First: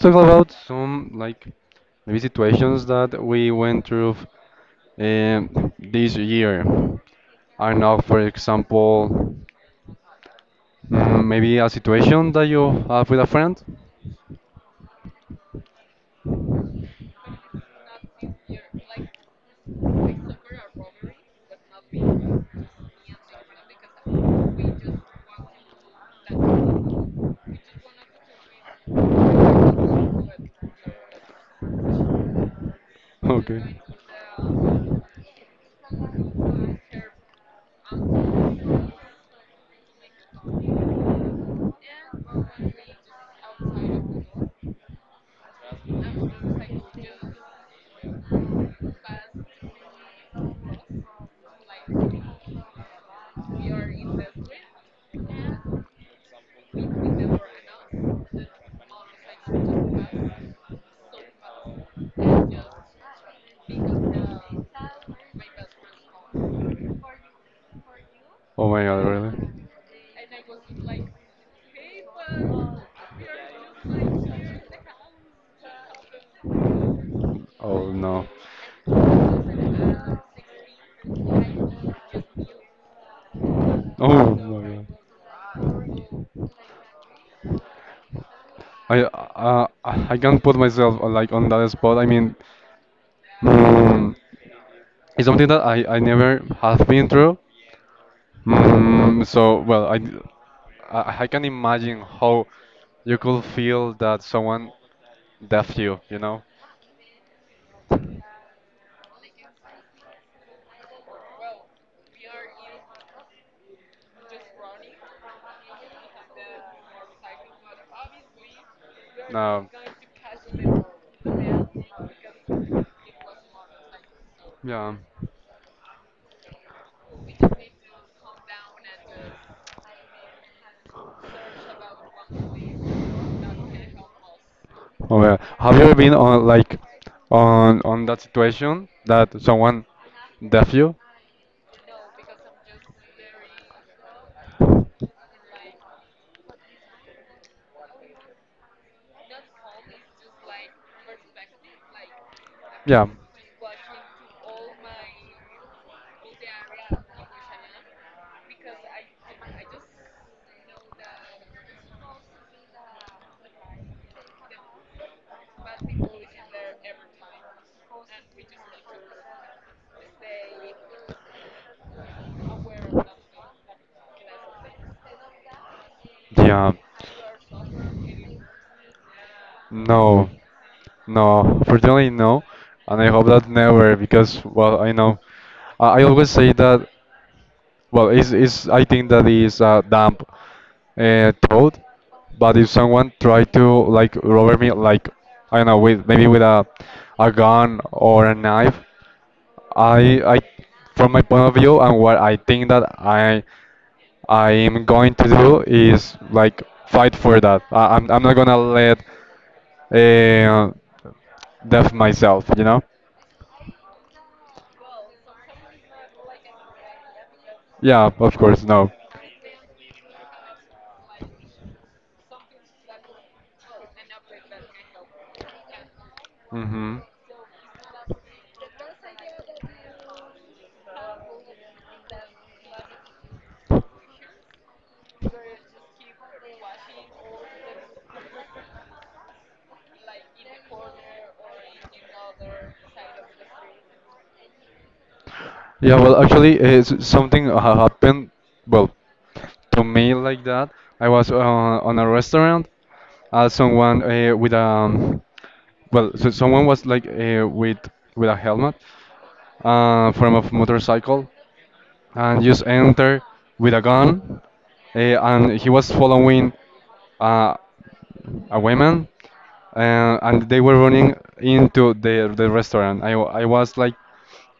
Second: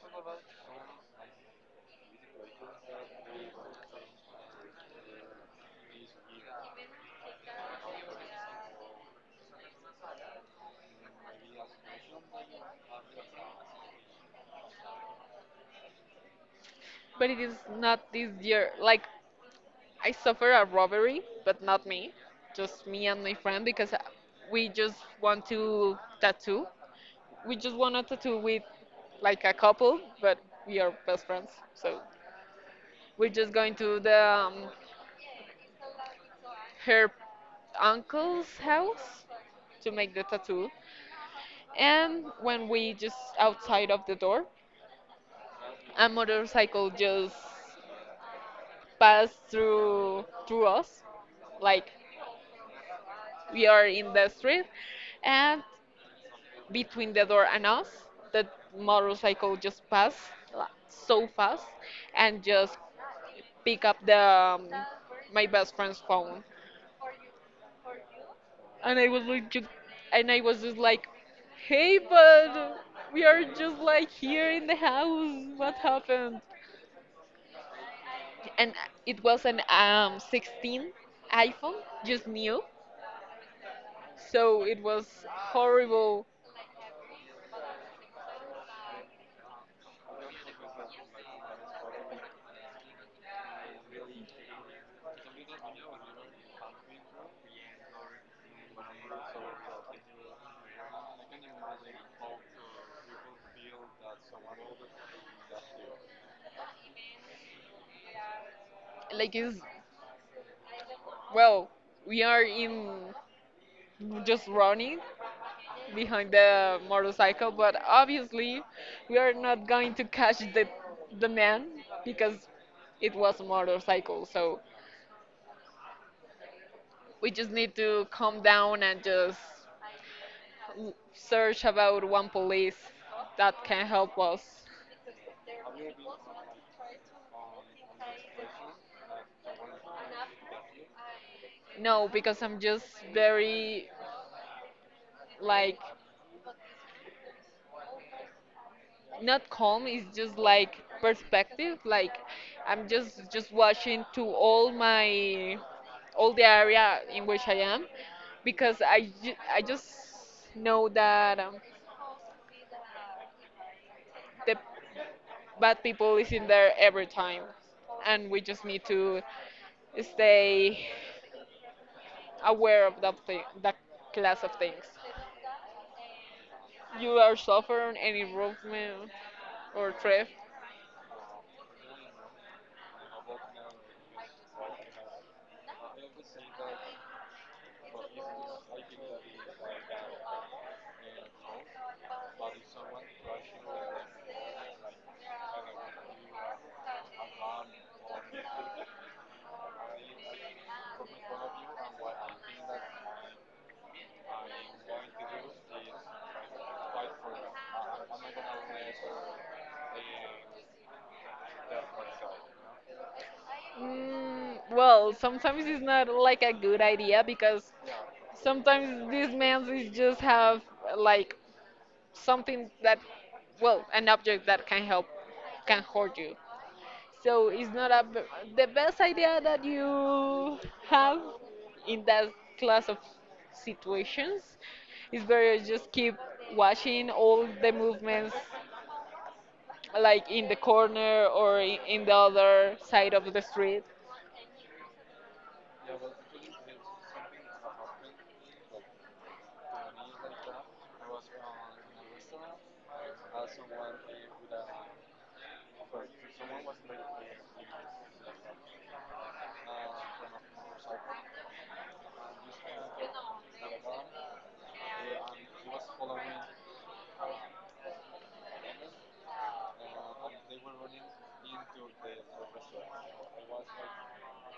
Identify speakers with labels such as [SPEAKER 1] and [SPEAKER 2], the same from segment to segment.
[SPEAKER 1] talk about some like maybe situations that we went through this year. I don't know, for example, maybe a situation that you have with a friend.
[SPEAKER 2] But it is not this year. Like I suffer a robbery, but not me. Just me and my friend because we just want to tattoo. We just want to tattoo with like a couple, but we are best friends. So we're just going
[SPEAKER 1] Okay.
[SPEAKER 2] to the her uncle's house to make the tattoo. And when we just outside of the door, a motorcycle just passed through us, like, we are in the street, and between the door and us, the motorcycle just passed like, so fast, and just pick up the my best friend's phone.
[SPEAKER 1] Oh my god,
[SPEAKER 2] And I was
[SPEAKER 1] really?
[SPEAKER 2] like, ju- and I was just like, hey, bud, we are just like here in the house. What happened?
[SPEAKER 1] Oh no.
[SPEAKER 2] And it was an 16 iPhone, just new.
[SPEAKER 1] Oh
[SPEAKER 2] So it
[SPEAKER 1] my god.
[SPEAKER 2] was horrible.
[SPEAKER 1] I can't put myself like on that spot. I mean, mm, it's something that I never have been through. So, well, I can imagine how you could feel that someone left you, you know?
[SPEAKER 2] Like is, well, we are in just running behind the motorcycle, but obviously we are not
[SPEAKER 1] No.
[SPEAKER 2] going to catch the man because it was a motorcycle, so
[SPEAKER 1] Yeah.
[SPEAKER 2] we just need to calm down and just search about one police that can help us.
[SPEAKER 1] Oh, yeah. Have you ever been on like on that situation that someone deaf you?
[SPEAKER 2] No, because I'm just very, like, not calm. It's just like perspective. Like, I'm
[SPEAKER 1] Yeah.
[SPEAKER 2] just watching to all my, all the area in which I am, because I just know that the bad people is in there every time, and we just need to stay aware of that thing, that class of things
[SPEAKER 1] Yeah.
[SPEAKER 2] you are suffering, any movement or
[SPEAKER 1] No.
[SPEAKER 2] theft.
[SPEAKER 1] No. Fortunately, no. And I hope that never, because well, I know. I always say that. Well, I think that is a dumb thought, but if someone tried to like rob me, like I don't know, with maybe with a gun or a knife, I from my point of view and what I think that I am going to do is like fight for that. I'm not gonna let uh, death myself?
[SPEAKER 2] Well, sometimes it's not like a good idea because
[SPEAKER 1] Yeah, of course, no.
[SPEAKER 2] sometimes these men is just have like something that, well, an object that can help, can hurt you.
[SPEAKER 1] Hmm.
[SPEAKER 2] So it's not the best idea that you have in that class of situations. It's better just keep watching all the movements, like in the corner or in the other side of the street.
[SPEAKER 1] Yeah, well, actually, it's something happened, well, to me like that. I was on a restaurant, someone with well, so someone was like with a helmet, from a motorcycle, and just enter with a gun, and he was following. Uh, a woman and they were running into the restaurant. I was like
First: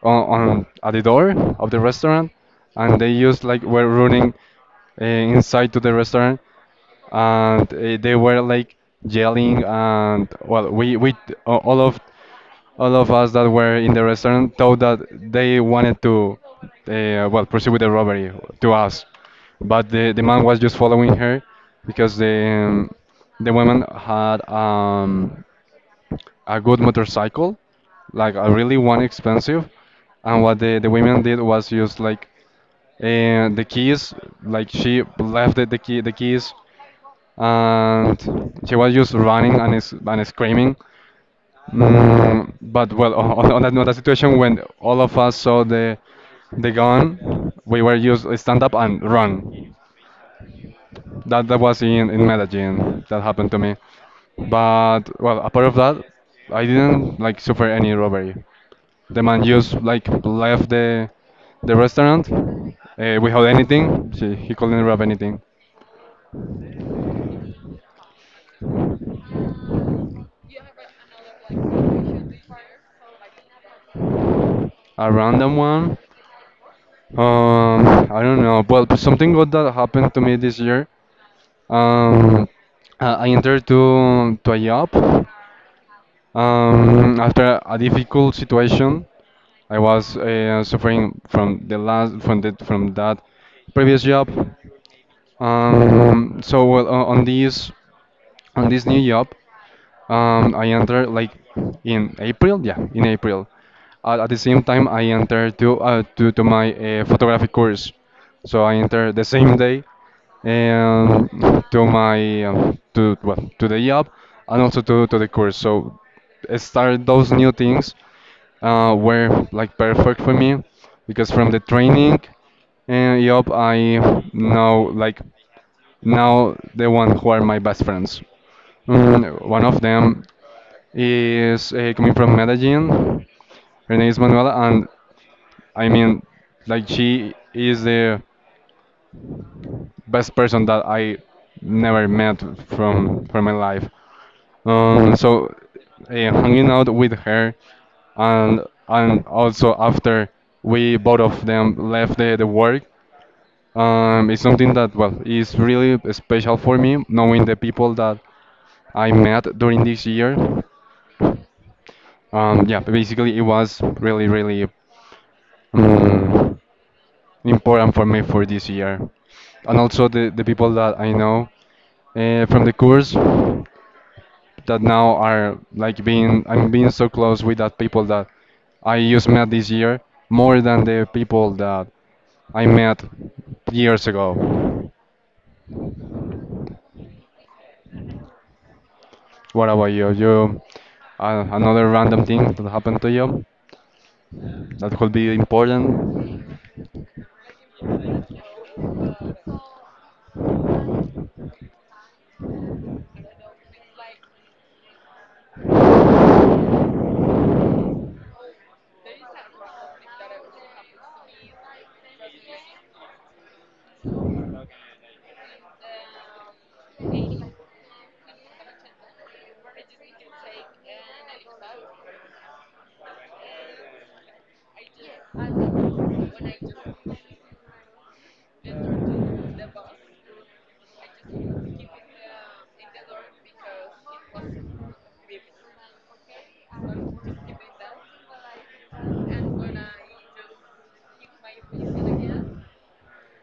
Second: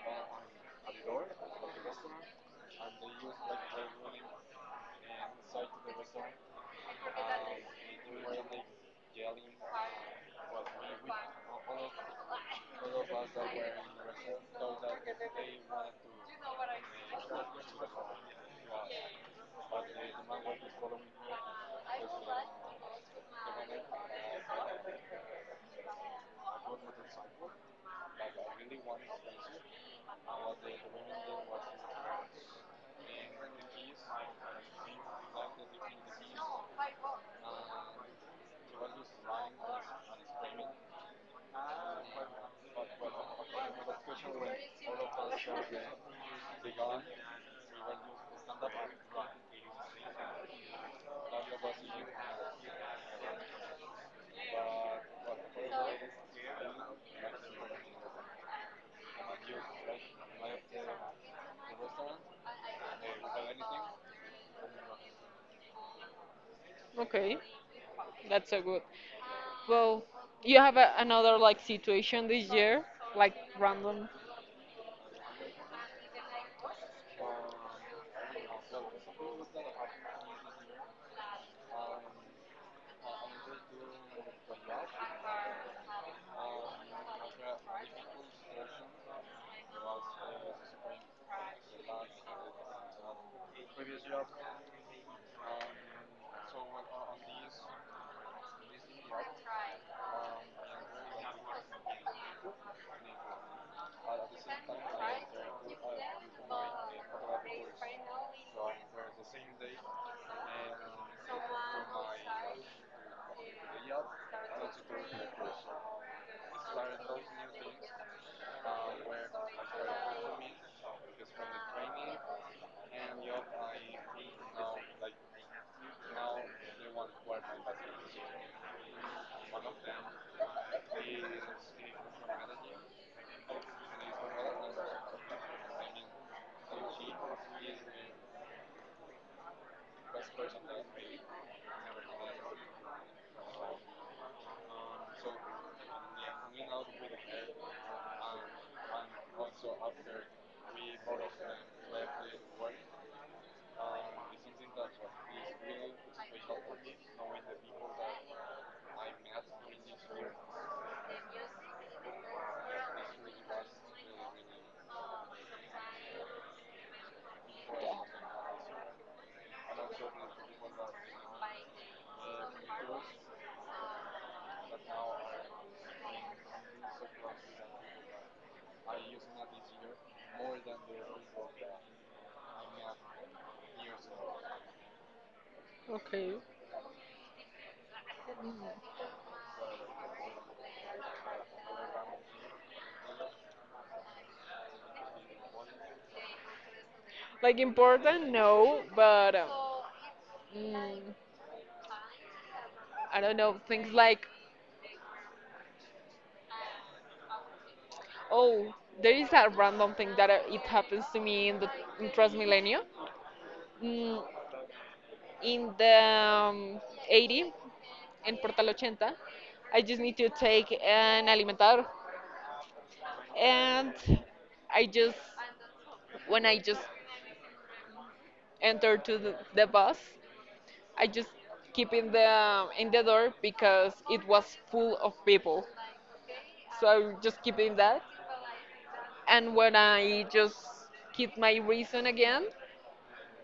[SPEAKER 1] on at the door of the restaurant and they used like were running inside to the restaurant and they were like yelling and well we uh, all of all of us that were in the restaurant thought that they wanted to, well, proceed with the robbery to us, but the man was just following her because the woman had a good motorcycle, like a really one expensive, and what the women did was just like and the keys like she left the keys and she was just running and screaming. But well, on that situation when all of us saw the gun, we were used stand up and run. That was in Medellin. That happened to me. But well, apart of that, I didn't like suffer any robbery. The man just like left the restaurant without anything. He couldn't rob anything.
[SPEAKER 2] Okay, that's so good. Well, you have another like situation this year, like random.
[SPEAKER 1] A random one. I don't know. Well, something good that happened to me this year. Um, I entered to a job after a difficult situation. I was suffering from the last from the, from that previous job. So well, on this new job, I entered like in April. Yeah, in April. At the same time, I entered to my photography course. So I entered the same day and to the job and also to the course. So start those new things were like perfect for me because from the training and job I know like now the one who are my best friends. One of them is coming from Medellin. Her name is Manuela, and I mean, like she is the best person that I never met from my life. So hanging out with her, and and also after we both of them left the work, it's something that well is really special for me knowing the people that I met during this year. Yeah, basically it was really um, important for me for this year and also the people that I know from the course. That now are like being I'm being so close with that people that I just met this year more than the people that I met years ago.
[SPEAKER 2] Okay.
[SPEAKER 1] What about you? You another random thing that happened to you that could be important?
[SPEAKER 2] Like important, no, but mm, I don't know, things like, oh, there is that random thing that it happens to me in the, in Transmilenio, mm, in the um, 80, in Portal 80. I just need to take an alimentador, and I just when I just entered to the bus. I just keep in the door because it was full of people. So I just keep in that. And when I just keep my reason again,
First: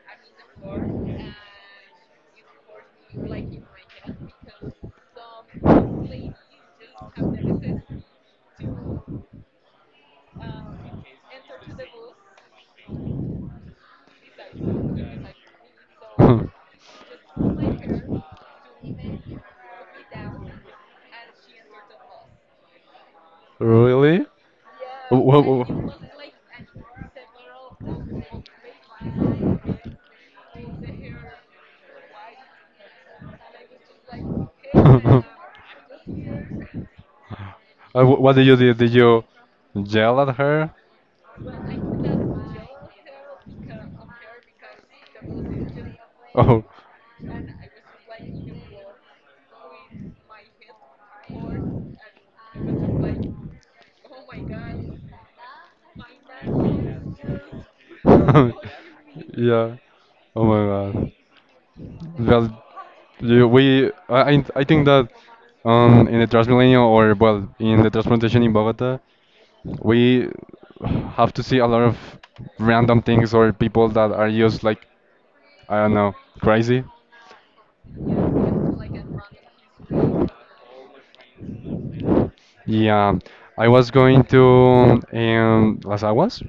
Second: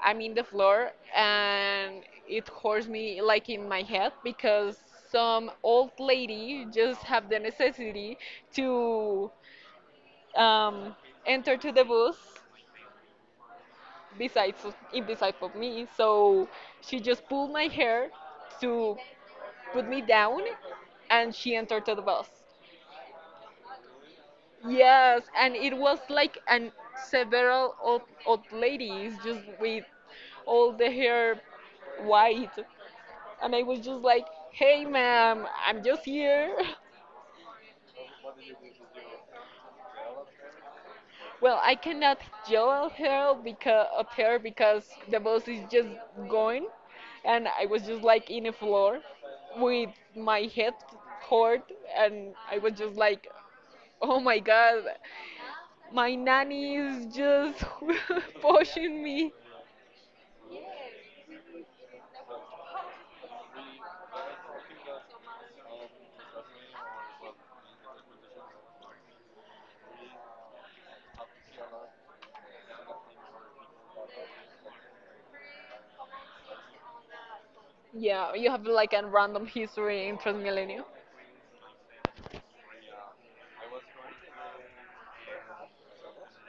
[SPEAKER 2] I'm in the floor, and it hurts me like in my head because some old lady just have the necessity to um, enter to the bus besides, in beside of me. So she just pulled my hair to put me down, and she entered to the bus.
[SPEAKER 1] Really?
[SPEAKER 2] Yes,
[SPEAKER 1] Wh- wh-
[SPEAKER 2] and it was
[SPEAKER 1] wh-
[SPEAKER 2] like, and several old ladies just with all the hair white. And I was just like, hey, ma'am, I'm just here.
[SPEAKER 1] what did you do? Did you yell at her?
[SPEAKER 2] Well, I cannot yell at her, because the bus is just
[SPEAKER 1] Oh.
[SPEAKER 2] going, and I was just like in a floor with my head
[SPEAKER 1] Yeah.
[SPEAKER 2] hurt, and I was just like, oh my god, my nanny is just pushing me.
[SPEAKER 1] Oh my god. Well, you, we I think that in the Transmilenio or well in the transportation in Bogota, we have to see a lot of random things or people that are just like I don't know crazy.
[SPEAKER 2] Yeah, you have like a random history in Transmilenio.
[SPEAKER 1] Yeah, I was going to Las Aguas,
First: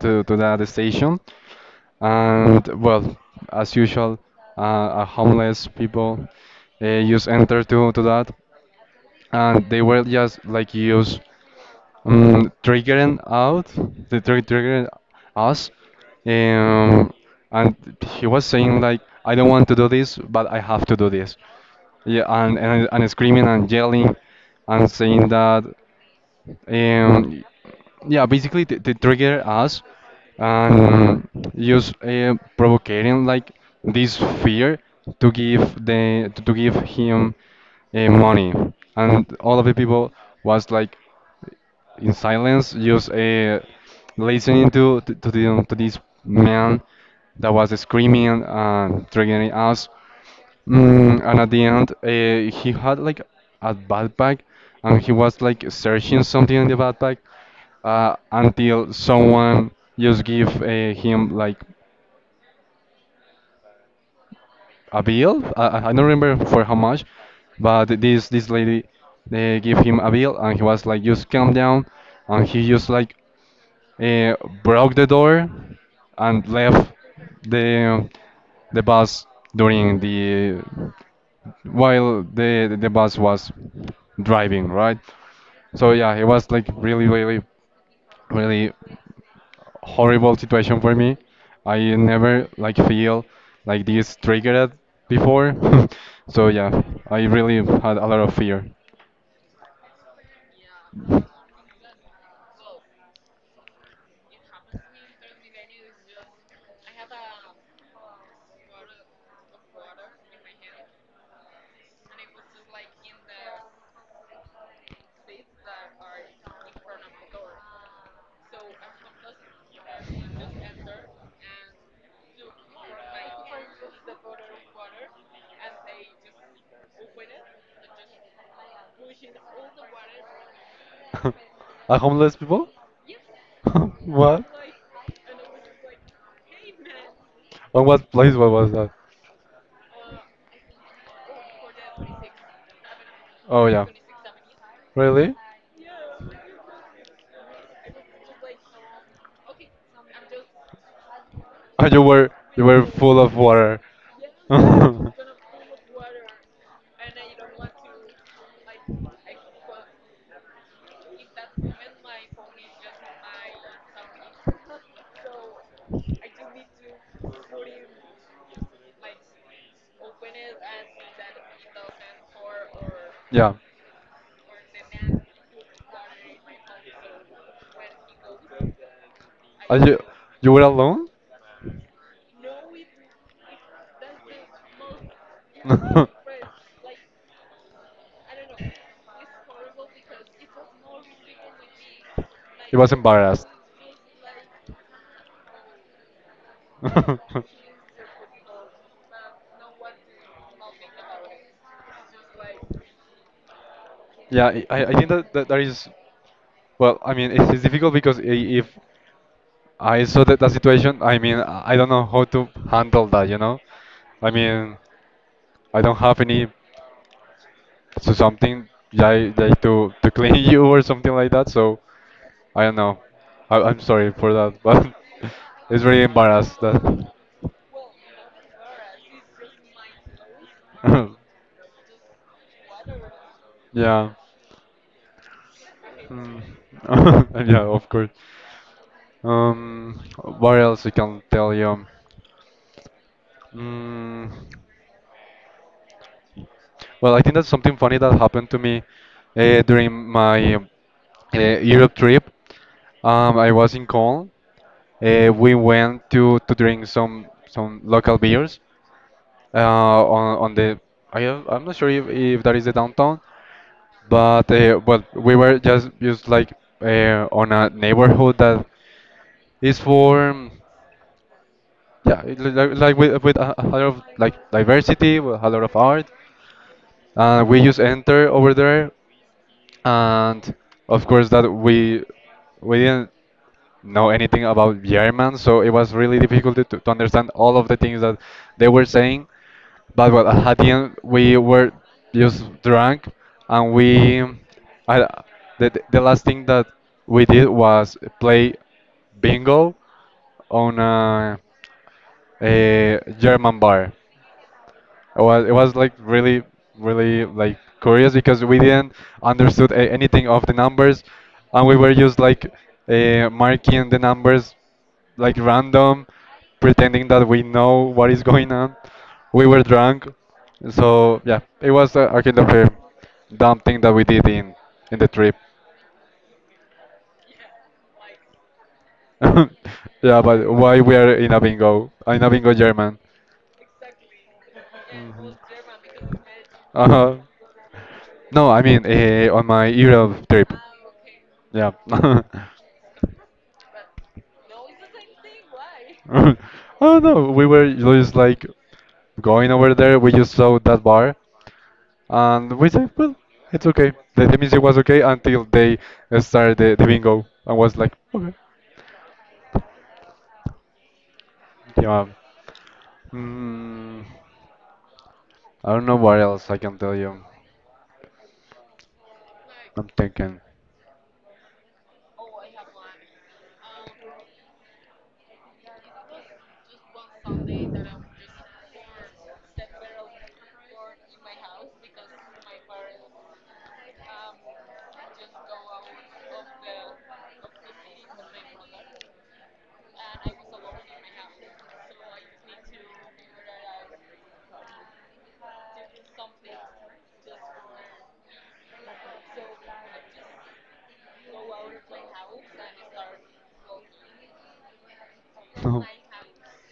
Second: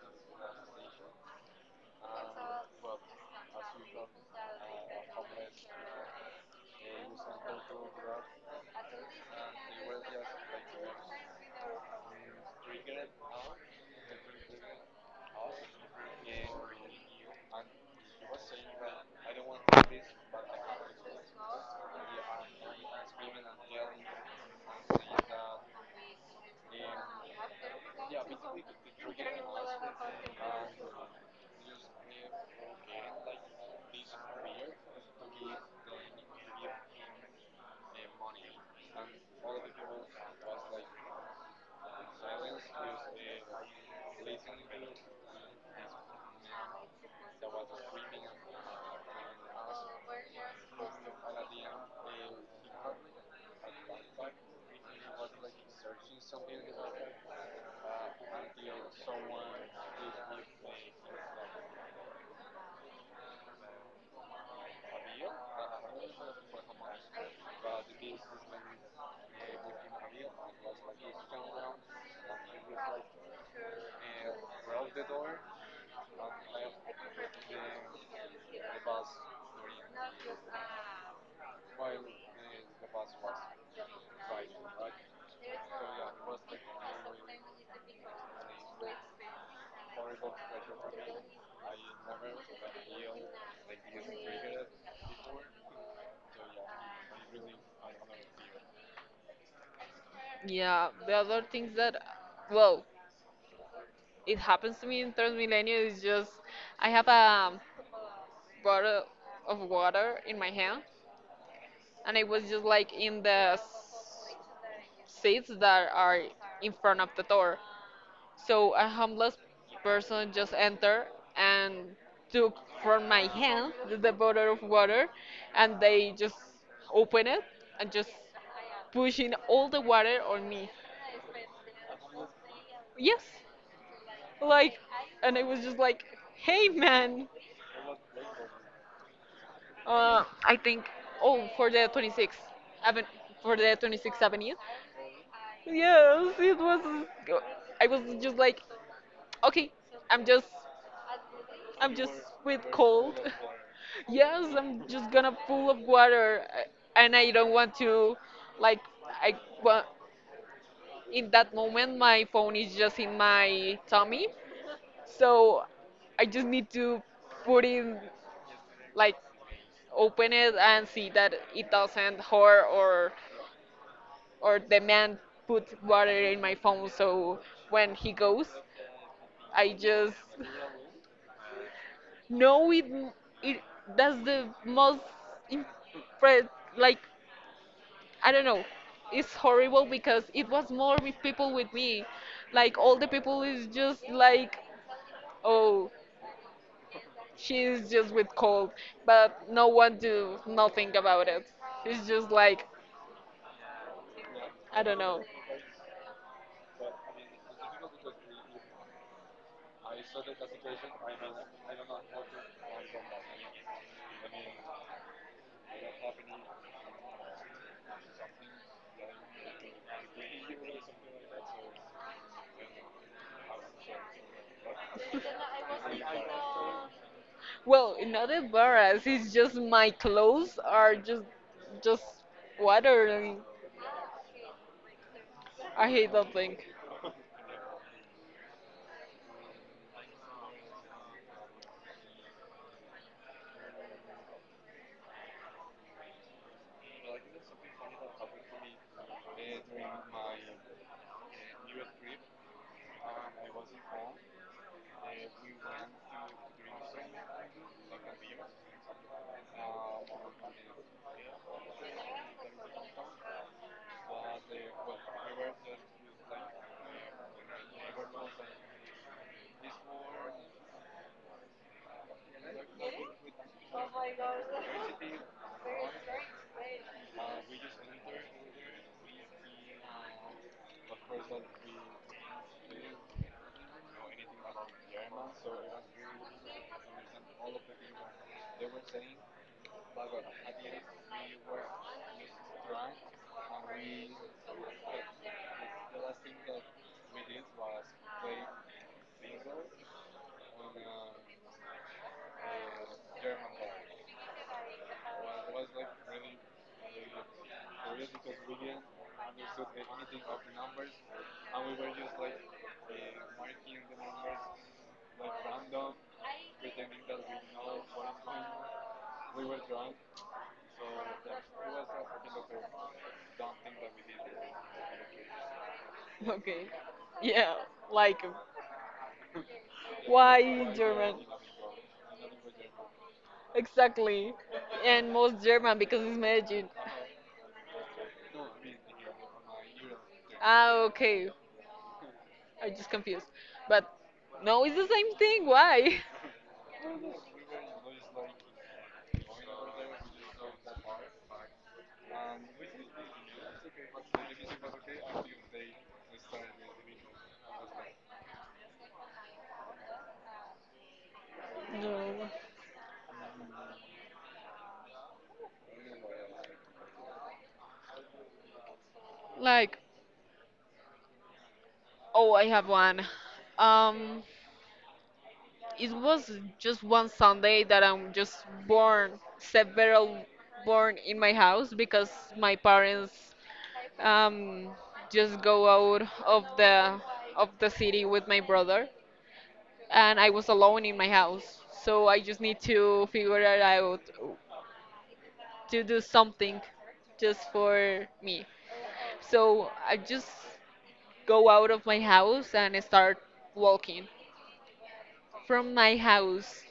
[SPEAKER 1] to that station. And well, as usual, homeless people just enter to that, and they were just like use triggering out, the triggering us, um, and he was saying like, I don't want to do this, but I have to do this. Yeah, and screaming and yelling and saying that. Um, yeah, basically they trigger us and use provocating like this fear to give him money, and all of the people was like in silence, just listening to this man that was screaming and triggering us. And at the end, he had like a backpack, and he was like searching something in the backpack until someone just give him like a bill. I don't remember for how much, but this lady they give him a bill, and he was like just calm down, and he just like uh, broke the door and left the the bus during the while the bus was driving, right? So yeah, it was like really, really, really horrible situation for me. I never like feel like this triggered before. So yeah, I really had a lot of fear.
[SPEAKER 2] Yeah, the other things that, well, it happens to me in Transmilenio is just, I have a bottle of water in my hand, and I was just like in the seats that are in front of the door. So a homeless person just entered and took from my hand the bottle of water, and they just open it and just pushing all the water on me.
[SPEAKER 1] A homeless people?
[SPEAKER 2] Yes,
[SPEAKER 1] What?
[SPEAKER 2] like, and I was just like, hey, man.
[SPEAKER 1] On what place? What was that?
[SPEAKER 2] I think, oh, for the 26th Avenue, for
[SPEAKER 1] Oh
[SPEAKER 2] the
[SPEAKER 1] yeah.
[SPEAKER 2] 26th Avenue.
[SPEAKER 1] Really?
[SPEAKER 2] Yes, it was. I was just like, okay, I'm just
[SPEAKER 1] Oh,
[SPEAKER 2] I'm
[SPEAKER 1] you
[SPEAKER 2] just
[SPEAKER 1] were
[SPEAKER 2] with
[SPEAKER 1] you were full
[SPEAKER 2] cold.
[SPEAKER 1] of water.
[SPEAKER 2] Yes, I'm just
[SPEAKER 1] Oh,
[SPEAKER 2] gonna full of water, and I don't want to, like, I want. In that moment, my phone is just in my tummy, so I just need to put in, like, open it and see that it doesn't hurt, or
[SPEAKER 1] yeah.
[SPEAKER 2] the man put water in my phone. So when he goes, I
[SPEAKER 1] Are you
[SPEAKER 2] just,
[SPEAKER 1] you were alone?
[SPEAKER 2] no, it that's the most impre- like, I don't know. It's horrible because it was more with people with me.
[SPEAKER 1] He
[SPEAKER 2] Like,
[SPEAKER 1] was
[SPEAKER 2] all the people
[SPEAKER 1] embarrassed.
[SPEAKER 2] is just like, oh, she's just with cold, but no one do nothing about it. It's just like,
[SPEAKER 1] Yeah, I,
[SPEAKER 2] I
[SPEAKER 1] I I
[SPEAKER 2] don't
[SPEAKER 1] think
[SPEAKER 2] know.
[SPEAKER 1] that is, well, I mean, it's difficult because if I saw that situation, I mean, I don't know how to handle that? I mean, I don't have any, so something like to clean you or something like that, so I don't know. I'm sorry for that, but it's very embarrassed that.
[SPEAKER 2] Well, not embarrassed. It's just my clothes are just just water, and
[SPEAKER 1] Yeah.
[SPEAKER 2] I hate that thing.
[SPEAKER 1] Mm. Yeah, of course. Um, what else I can tell you? Mm, well, I think that's something funny that happened to me during my Europe trip. I was in Cologne. We went to drink some local beers, uh, on the I'm not sure if that is the downtown, but well we were just like on a neighborhood that is for yeah it like with a lot of like diversity with a lot of art we use enter over there, and of course that we didn't know anything about German, so it was really difficult to understand all of the things that they were saying. But well, at the end we were just drunk, and we I, the last thing that we did was play bingo on a German bar. It was like really like curious because we didn't understood anything of the numbers, and we were just like marking the numbers like random, pretending that we know what is going on. We were drunk, so yeah, it was a kind of a dumb thing that we did in the trip.
[SPEAKER 2] Okay. Yeah, like,
[SPEAKER 1] Yeah,
[SPEAKER 2] why
[SPEAKER 1] but
[SPEAKER 2] in
[SPEAKER 1] why we are
[SPEAKER 2] German?
[SPEAKER 1] in a bingo? In a bingo German.
[SPEAKER 2] Exactly. And
[SPEAKER 1] Mhm.
[SPEAKER 2] most German because it's Medellin.
[SPEAKER 1] Uh-huh. No, I mean on my Europe trip.
[SPEAKER 2] Ah, okay.
[SPEAKER 1] Yeah.
[SPEAKER 2] I just confused. But no, it's the same thing. Why?
[SPEAKER 1] Oh no, we were just like going over there. We just saw that bar, and we said, "Well, it's okay." The music was okay until they started the bingo, and was like, "Okay, yeah."
[SPEAKER 2] No.
[SPEAKER 1] Mm, I don't know what else I can tell you.
[SPEAKER 2] Like,
[SPEAKER 1] I'm thinking.
[SPEAKER 2] oh, I have one. Um, it was just one Sunday that I'm just born, several born in my house, because my parents um just go out of the city with my brother, and I was alone in my house. So I just need to figure it out to do something just for me. So I just go out of my house and start walking. From
[SPEAKER 1] No.
[SPEAKER 2] my house,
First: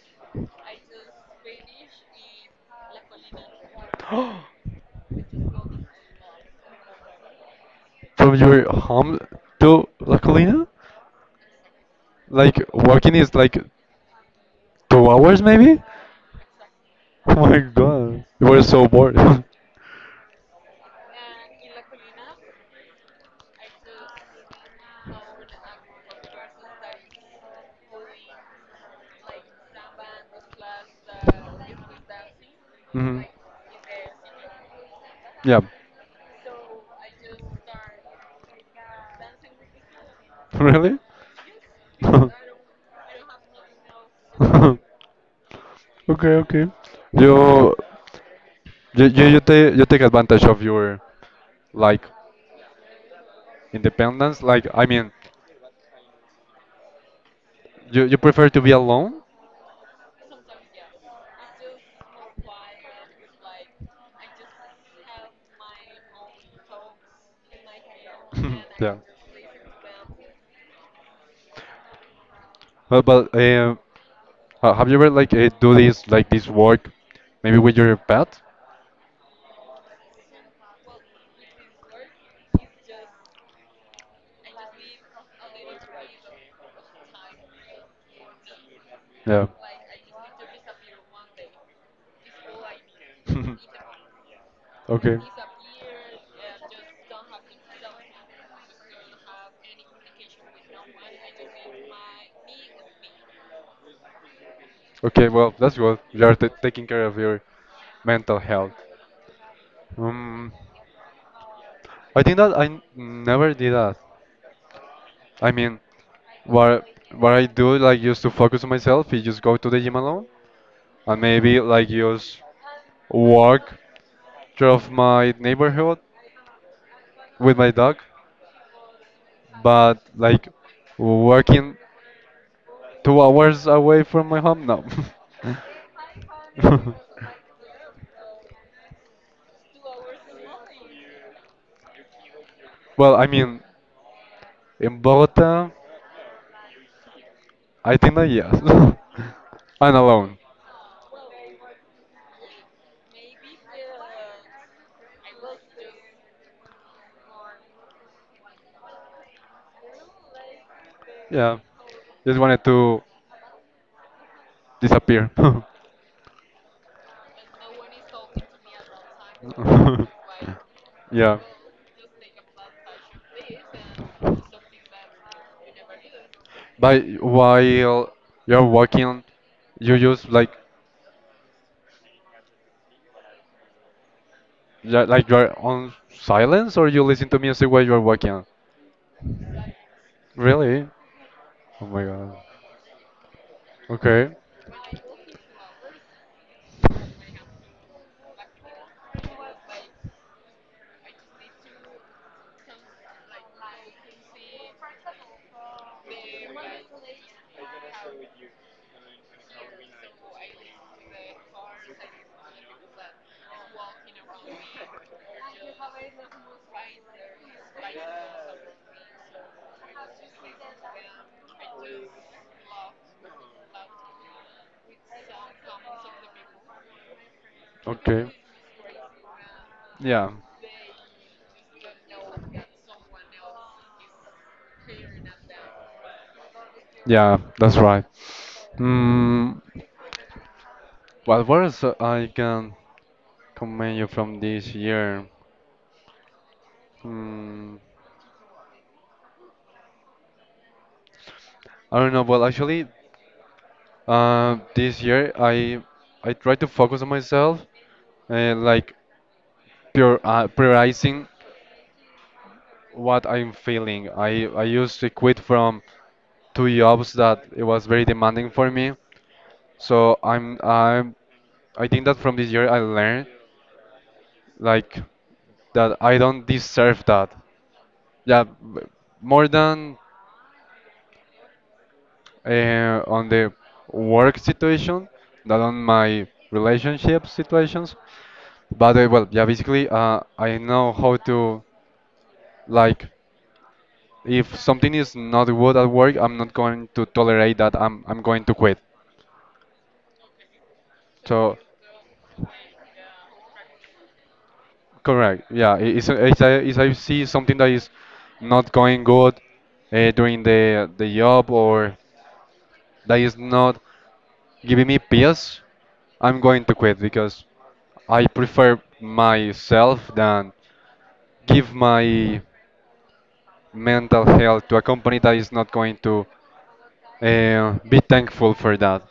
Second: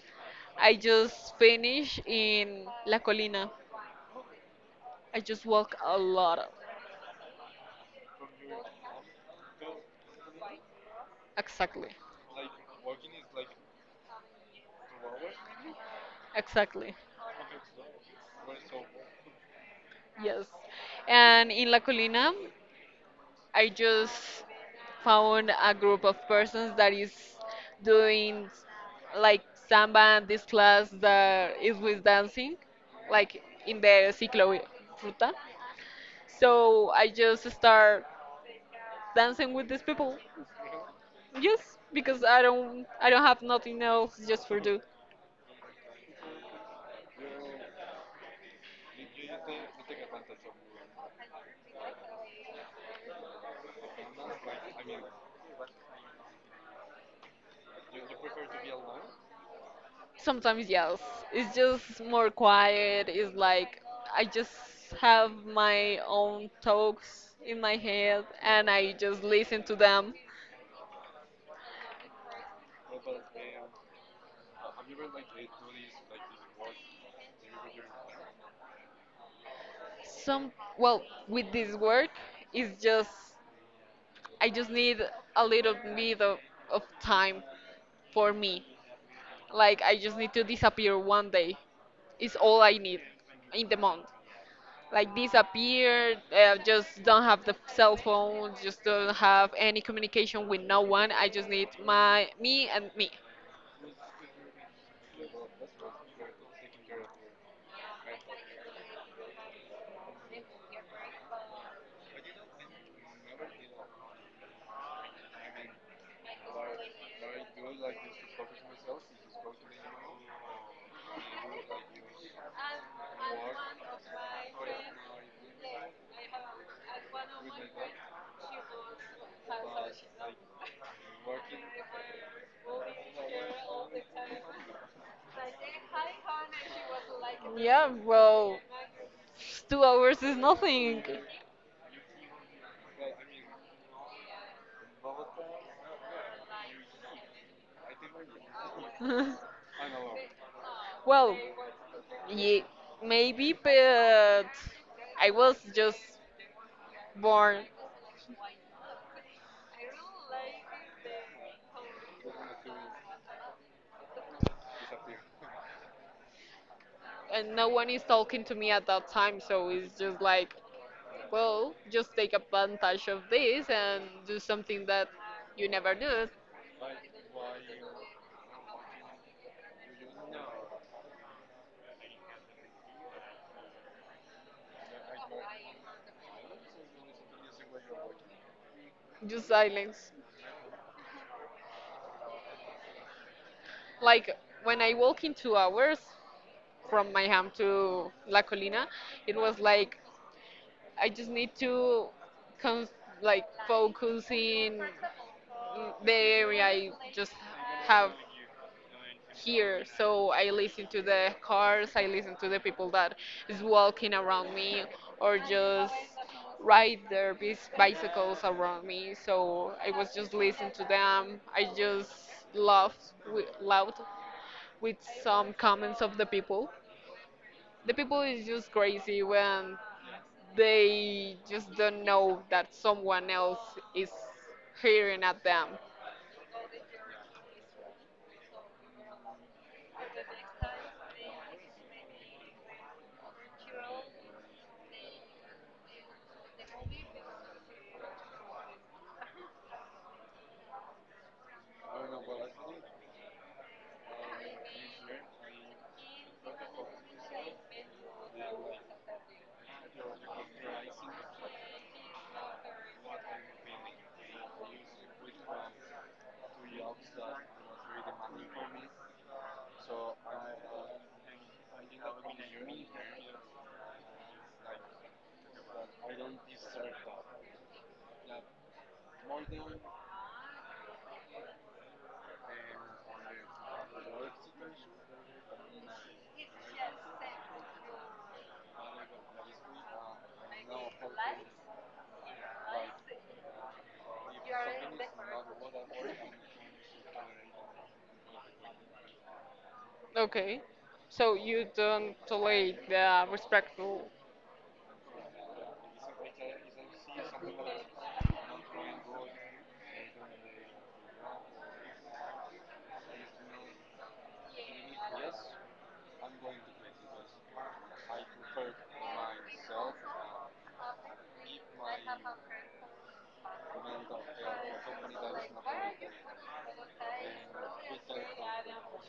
[SPEAKER 2] I just finish in La Colina. I just walk a lot.
[SPEAKER 1] From your home to La Colina?
[SPEAKER 2] Exactly.
[SPEAKER 1] Like walking is like 2 hours maybe?
[SPEAKER 2] Exactly.
[SPEAKER 1] Oh my god. You were so bored.
[SPEAKER 2] Yes. And in La Colina, I just found a group of persons that is doing like samba, this class that is with dancing,
[SPEAKER 1] Hmm.
[SPEAKER 2] like in the ciclo ruta.
[SPEAKER 1] Yeah.
[SPEAKER 2] So I just start dancing with these people,
[SPEAKER 1] Really?
[SPEAKER 2] yes, because
[SPEAKER 1] Okay,
[SPEAKER 2] I don't have nothing else just for do.
[SPEAKER 1] okay. You, you take advantage of your like independence. Like, I mean, you prefer to be alone
[SPEAKER 2] Sometimes yes, it's just more quiet. It's like, I just have my own talks in my head, and I
[SPEAKER 1] yeah.
[SPEAKER 2] just listen to them.
[SPEAKER 1] Well, but have you ever like do this like this work, maybe with your pet?
[SPEAKER 2] Some Well, with this work, it's just, I just need a little bit of time for me.
[SPEAKER 1] Yeah.
[SPEAKER 2] Like, I just need to disappear one day. It's all I need in the month. Like,
[SPEAKER 1] Okay.
[SPEAKER 2] disappear, just don't have the cell phone, just don't have any communication with no one. I just need my me and me.
[SPEAKER 1] Okay. Well, that's good. You are taking care of your mental health. Um. I think that I never did that. I mean, what what I do like just to focus on myself is just go to the gym alone and maybe like just walk through my neighborhood with my dog, but like working 2 hours away from my home, no.
[SPEAKER 2] Yeah, well, 2 hours is nothing.
[SPEAKER 1] Well, I mean, in Bogota, I think that yes, and alone.
[SPEAKER 2] Well. Ye Maybe, but I was just born,
[SPEAKER 1] Yeah, just wanted to disappear.
[SPEAKER 2] and no one is talking to me at that time, so it's just like,
[SPEAKER 1] yeah.
[SPEAKER 2] well, just take advantage of this and do something that you never do.
[SPEAKER 1] But while you're walking, you use like like you're on silence or you listen to music while you're walking?
[SPEAKER 2] Just silence.
[SPEAKER 1] Really? Oh my god. Okay.
[SPEAKER 2] Like, when I walk in 2 hours from my home to La Colina, it was like, I just need to con- like focus in the area I just have here. So I listen to the cars, I listen to the people that is walking around me, or just ride their bicycles around me. So I was just listening to them. I just laughed loud with some comments of the people. The people
[SPEAKER 1] Okay.
[SPEAKER 2] is just crazy when
[SPEAKER 1] Yeah.
[SPEAKER 2] they just don't know that someone else is hearing at them.
[SPEAKER 1] Yeah, that's right. Mm, well, what words I can comment you from this year? Mm, I don't know. Well, actually, this year I try to focus on myself, like pure prioritizing what I'm feeling. I used to quit from two jobs that it was very demanding for me. So I'm I think that from this year I learned like that I don't deserve that. Yeah, more than on the work situation than on my relationship situations. But well, yeah, basically, I know how to like if something is not good at work, I'm not going to tolerate that. I'm going to quit.
[SPEAKER 2] Okay. So
[SPEAKER 1] So
[SPEAKER 2] you don't tolerate the respectful.
[SPEAKER 1] correct, yeah. If I see something that is not going good during the job or that is not giving me peace, I'm going to quit because I prefer myself than give my mental health to a company that is not going to be thankful for that.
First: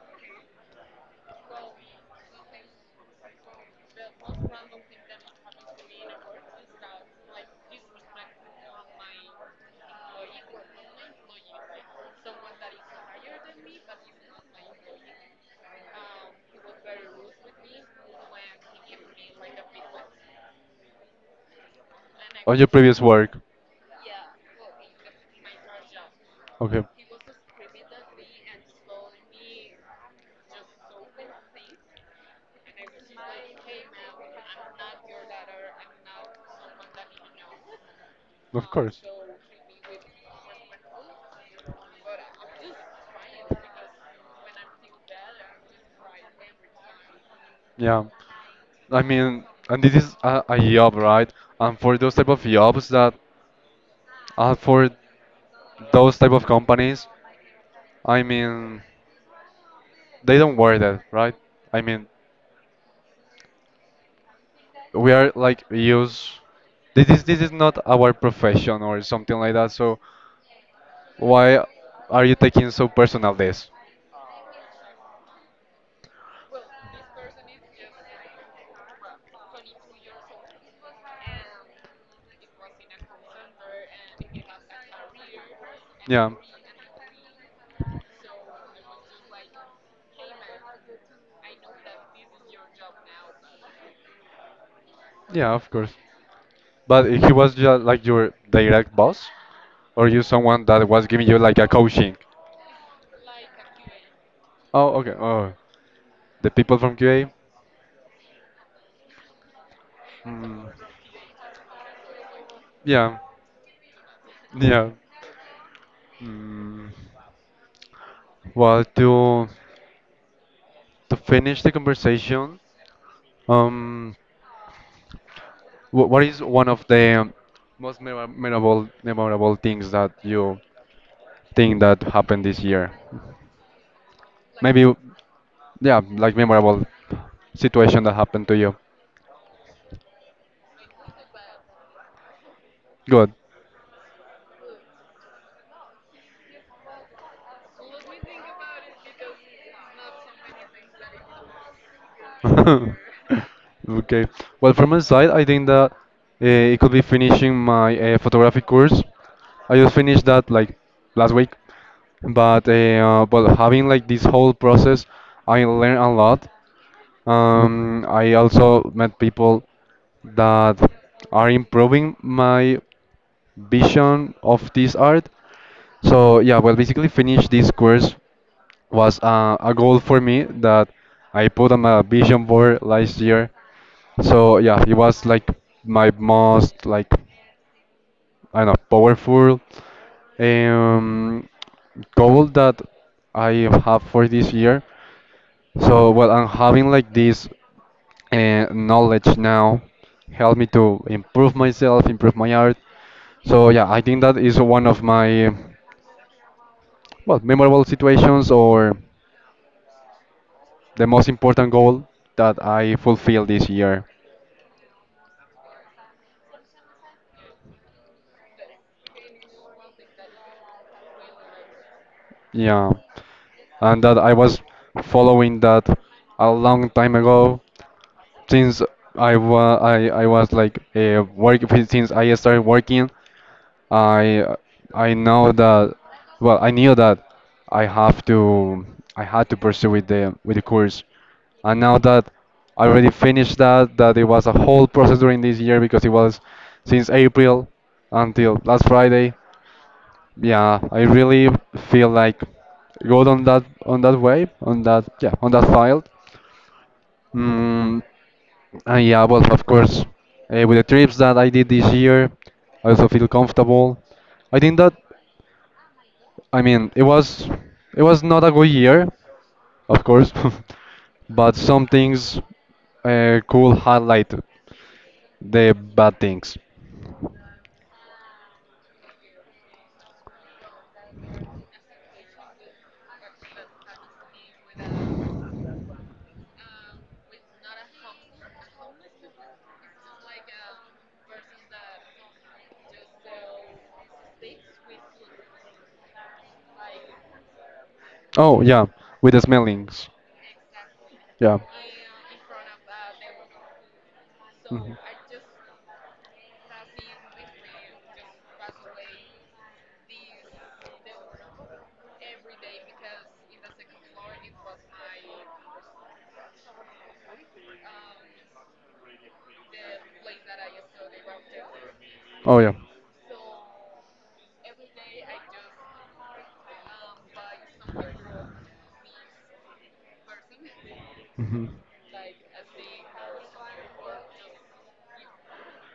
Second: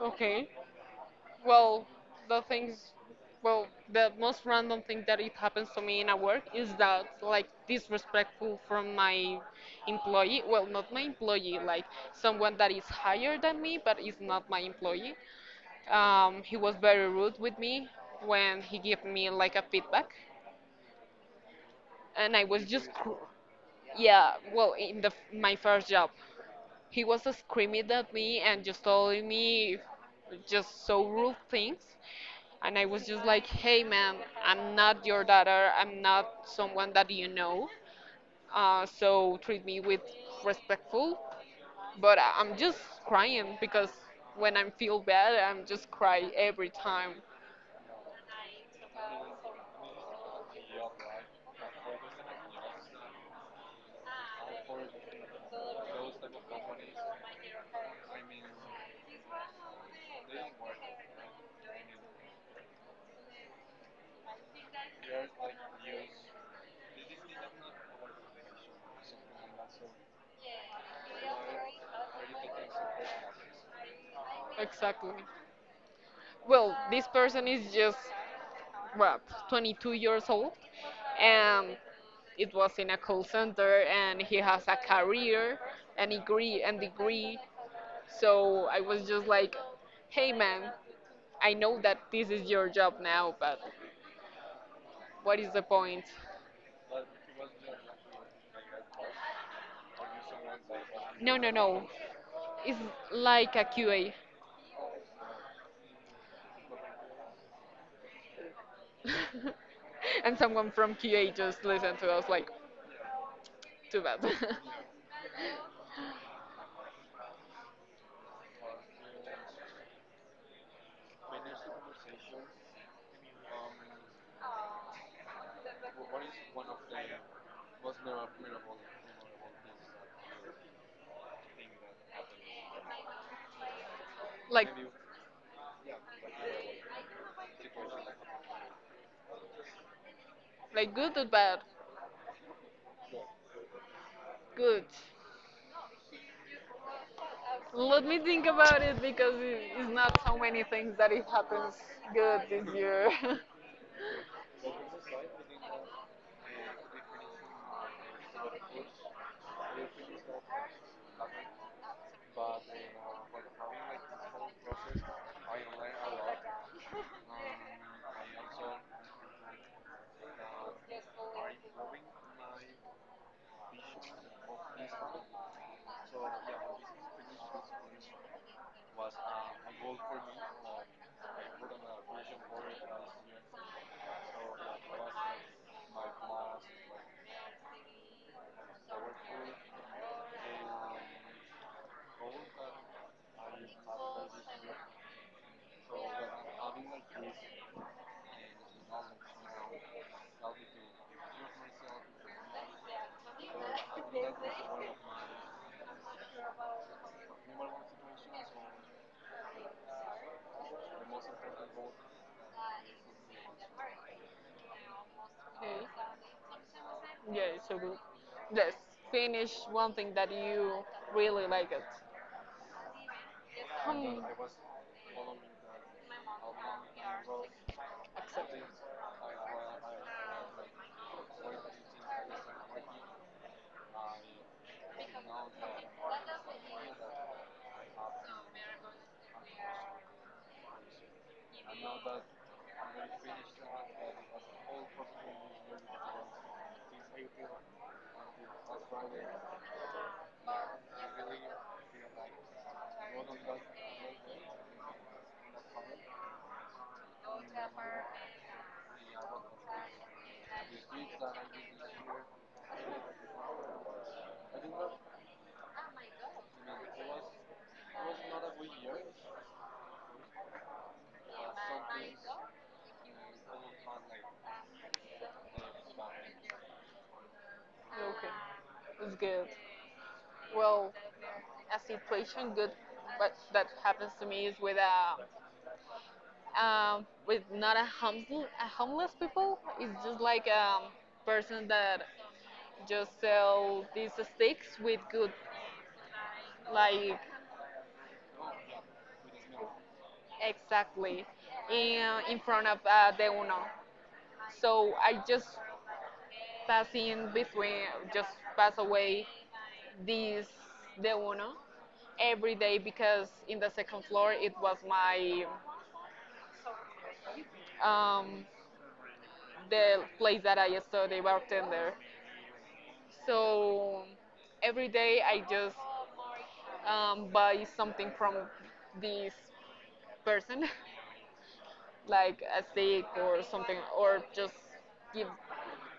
[SPEAKER 2] Okay. Well, the things, well, the most random thing that it happens to me in a work is that, like, disrespectful from my employee. Well, not my employee, like someone that is higher than me, but is not my employee. He was very rude with me when he gave me like a feedback, and I
[SPEAKER 1] On
[SPEAKER 2] was
[SPEAKER 1] your
[SPEAKER 2] just
[SPEAKER 1] previous work,
[SPEAKER 2] yeah, well, in the my first job,
[SPEAKER 1] okay.
[SPEAKER 2] he was screaming at me and just telling me just so rude things. And I was just like, hey, man, I'm not your daughter. I'm not someone that you know.
[SPEAKER 1] Of course.
[SPEAKER 2] So treat me with respectful. But I'm just crying because when I feel bad, I'm just cry every time.
[SPEAKER 1] Yeah. I mean, and this is a job, right? And for those type of jobs that are for those type of companies, I mean, they don't worry that, right? I mean, we are like use. This is not our profession or something like that. So why are you taking so personal this?
[SPEAKER 2] Exactly. Well, this person is just, what, 22 years old? And it was in a call center, and he has a career and
[SPEAKER 1] Yeah.
[SPEAKER 2] degree So I was just like, hey, man, I know that this is your job now, but what is
[SPEAKER 1] Yeah,
[SPEAKER 2] the
[SPEAKER 1] of course.
[SPEAKER 2] point?
[SPEAKER 1] But he was just like your direct boss, or you someone that was giving
[SPEAKER 2] No,
[SPEAKER 1] you
[SPEAKER 2] no,
[SPEAKER 1] like a
[SPEAKER 2] no.
[SPEAKER 1] coaching.
[SPEAKER 2] It's like a QA.
[SPEAKER 1] Oh, okay. Oh, the people from QA.
[SPEAKER 2] And
[SPEAKER 1] Hmm.
[SPEAKER 2] someone from QA just listened to us like,
[SPEAKER 1] Yeah.
[SPEAKER 2] too bad.
[SPEAKER 1] Yeah. Mm. Well, to finish the conversation, um, What is one of the most memorable memorable things that you think that happened this year?
[SPEAKER 2] like,
[SPEAKER 1] Maybe, yeah, like memorable situation that happened to you.
[SPEAKER 2] like good or bad?
[SPEAKER 1] Good.
[SPEAKER 2] Good. Let me think about it because it's not so many things that it happens good this year.
[SPEAKER 1] Okay. Well, from my side, I think that it could be finishing my photographic course. I just finished that like last week, but but having like this whole process, I learned a lot. I also met people that are improving my vision of this art. So yeah, well, basically finish this course was a goal for me that I put on my vision board last year. So yeah, it was like my most like I don't know powerful um, goal that I have for this year. So well, I'm having like this knowledge now help me to improve myself, improve my art. So yeah, I think that is one of my well, memorable situations or the most important goal that I fulfilled this year.
[SPEAKER 2] Okay. Yeah, it's so good. Yes, finish one thing that you really like it.
[SPEAKER 1] Yeah, and that
[SPEAKER 2] Hmm.
[SPEAKER 1] I was following that a long time ago since I was like working since I started working I I know that well I knew that I have to I had to pursue with the course and now that I already finished that that it was a whole process during this year because it was since April until last Friday yeah I really feel like good on that way on that yeah on that file. Mm, and yeah, well, of course, with the trips that I did this year, I also feel comfortable. I think that, I mean, it was not a good year, of course, but some things could highlight the bad things.
[SPEAKER 2] Okay, it's good. Well, a situation good, but that happens to me is with a with not a homeless a homeless people. It's just like a person that just sell these sticks with good, like,
[SPEAKER 1] Oh yeah, with the smellings.
[SPEAKER 2] exactly,
[SPEAKER 1] Yeah.
[SPEAKER 2] in, in front of the Uno.
[SPEAKER 1] Mhm.
[SPEAKER 2] So I just pass in between, just pass away this the Uno every day, because in the second floor it was my um, the place that I studied bartender.
[SPEAKER 1] Oh yeah.
[SPEAKER 2] So every day I just buy something from this person,
[SPEAKER 1] hmm
[SPEAKER 2] like a steak or something, or just give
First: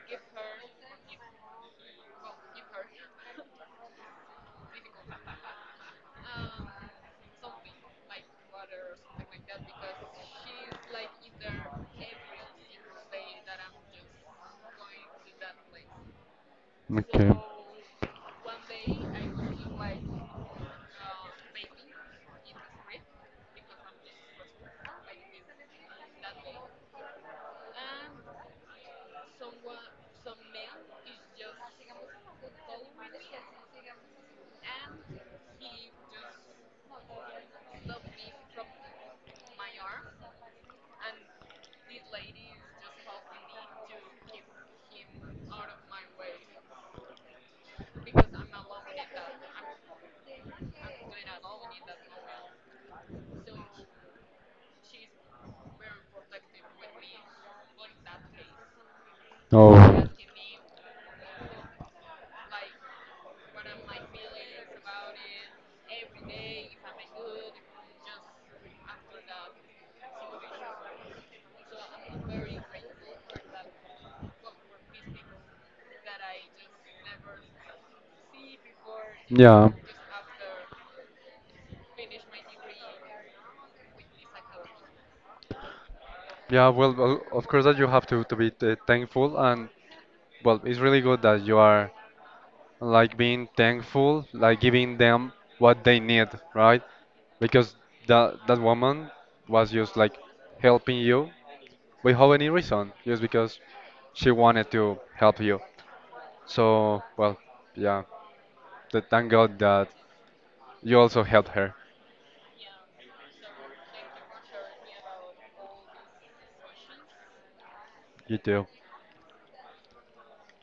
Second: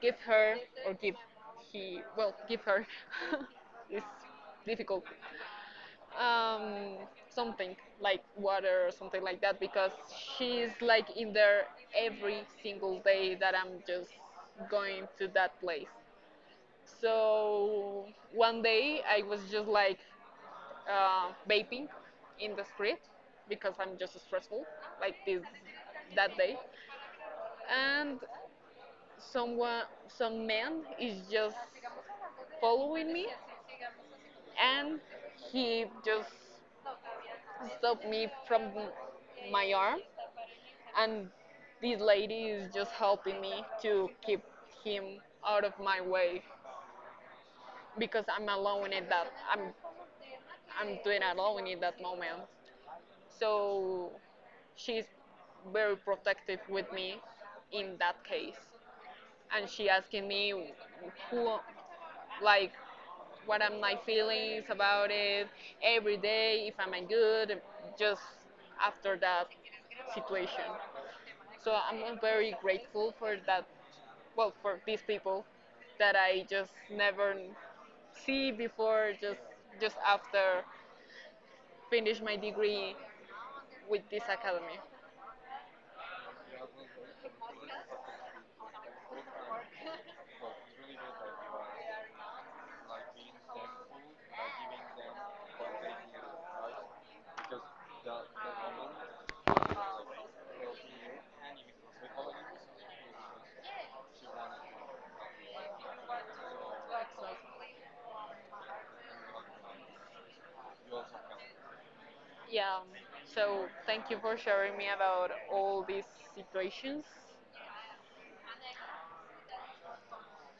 [SPEAKER 2] give her, or give he, well, give her is difficult, um, something like water or something like that because she's like in there every single day that I'm just going to that place.
[SPEAKER 1] Okay.
[SPEAKER 2] So one day I was just like, vaping in the street because I'm just stressful like this that day, and someone, some man is just following me, and he just stopped me from my arm, and this lady is just helping me to keep him out of my way, because I'm alone at that I'm doing alone in that moment. So she's very protective with me in that case, and she
[SPEAKER 1] Oh.
[SPEAKER 2] asking me who, like, what are my feelings about it every day, if I'm good, just after that situation. So I'm very grateful for that, well, for these people that I just never see before, just
[SPEAKER 1] Yeah.
[SPEAKER 2] after finish my degree with this academy.
[SPEAKER 1] Yeah, well, of course that you have to be thankful and well, it's really good that you are like being thankful, like giving them what they need, right? Because that woman was just like helping you without any reason, just because she wanted to help you.
[SPEAKER 2] So,
[SPEAKER 1] So, well, yeah, thank God that you also helped her.
[SPEAKER 2] yeah, so thank you for sharing me about all these situations.
[SPEAKER 1] You too.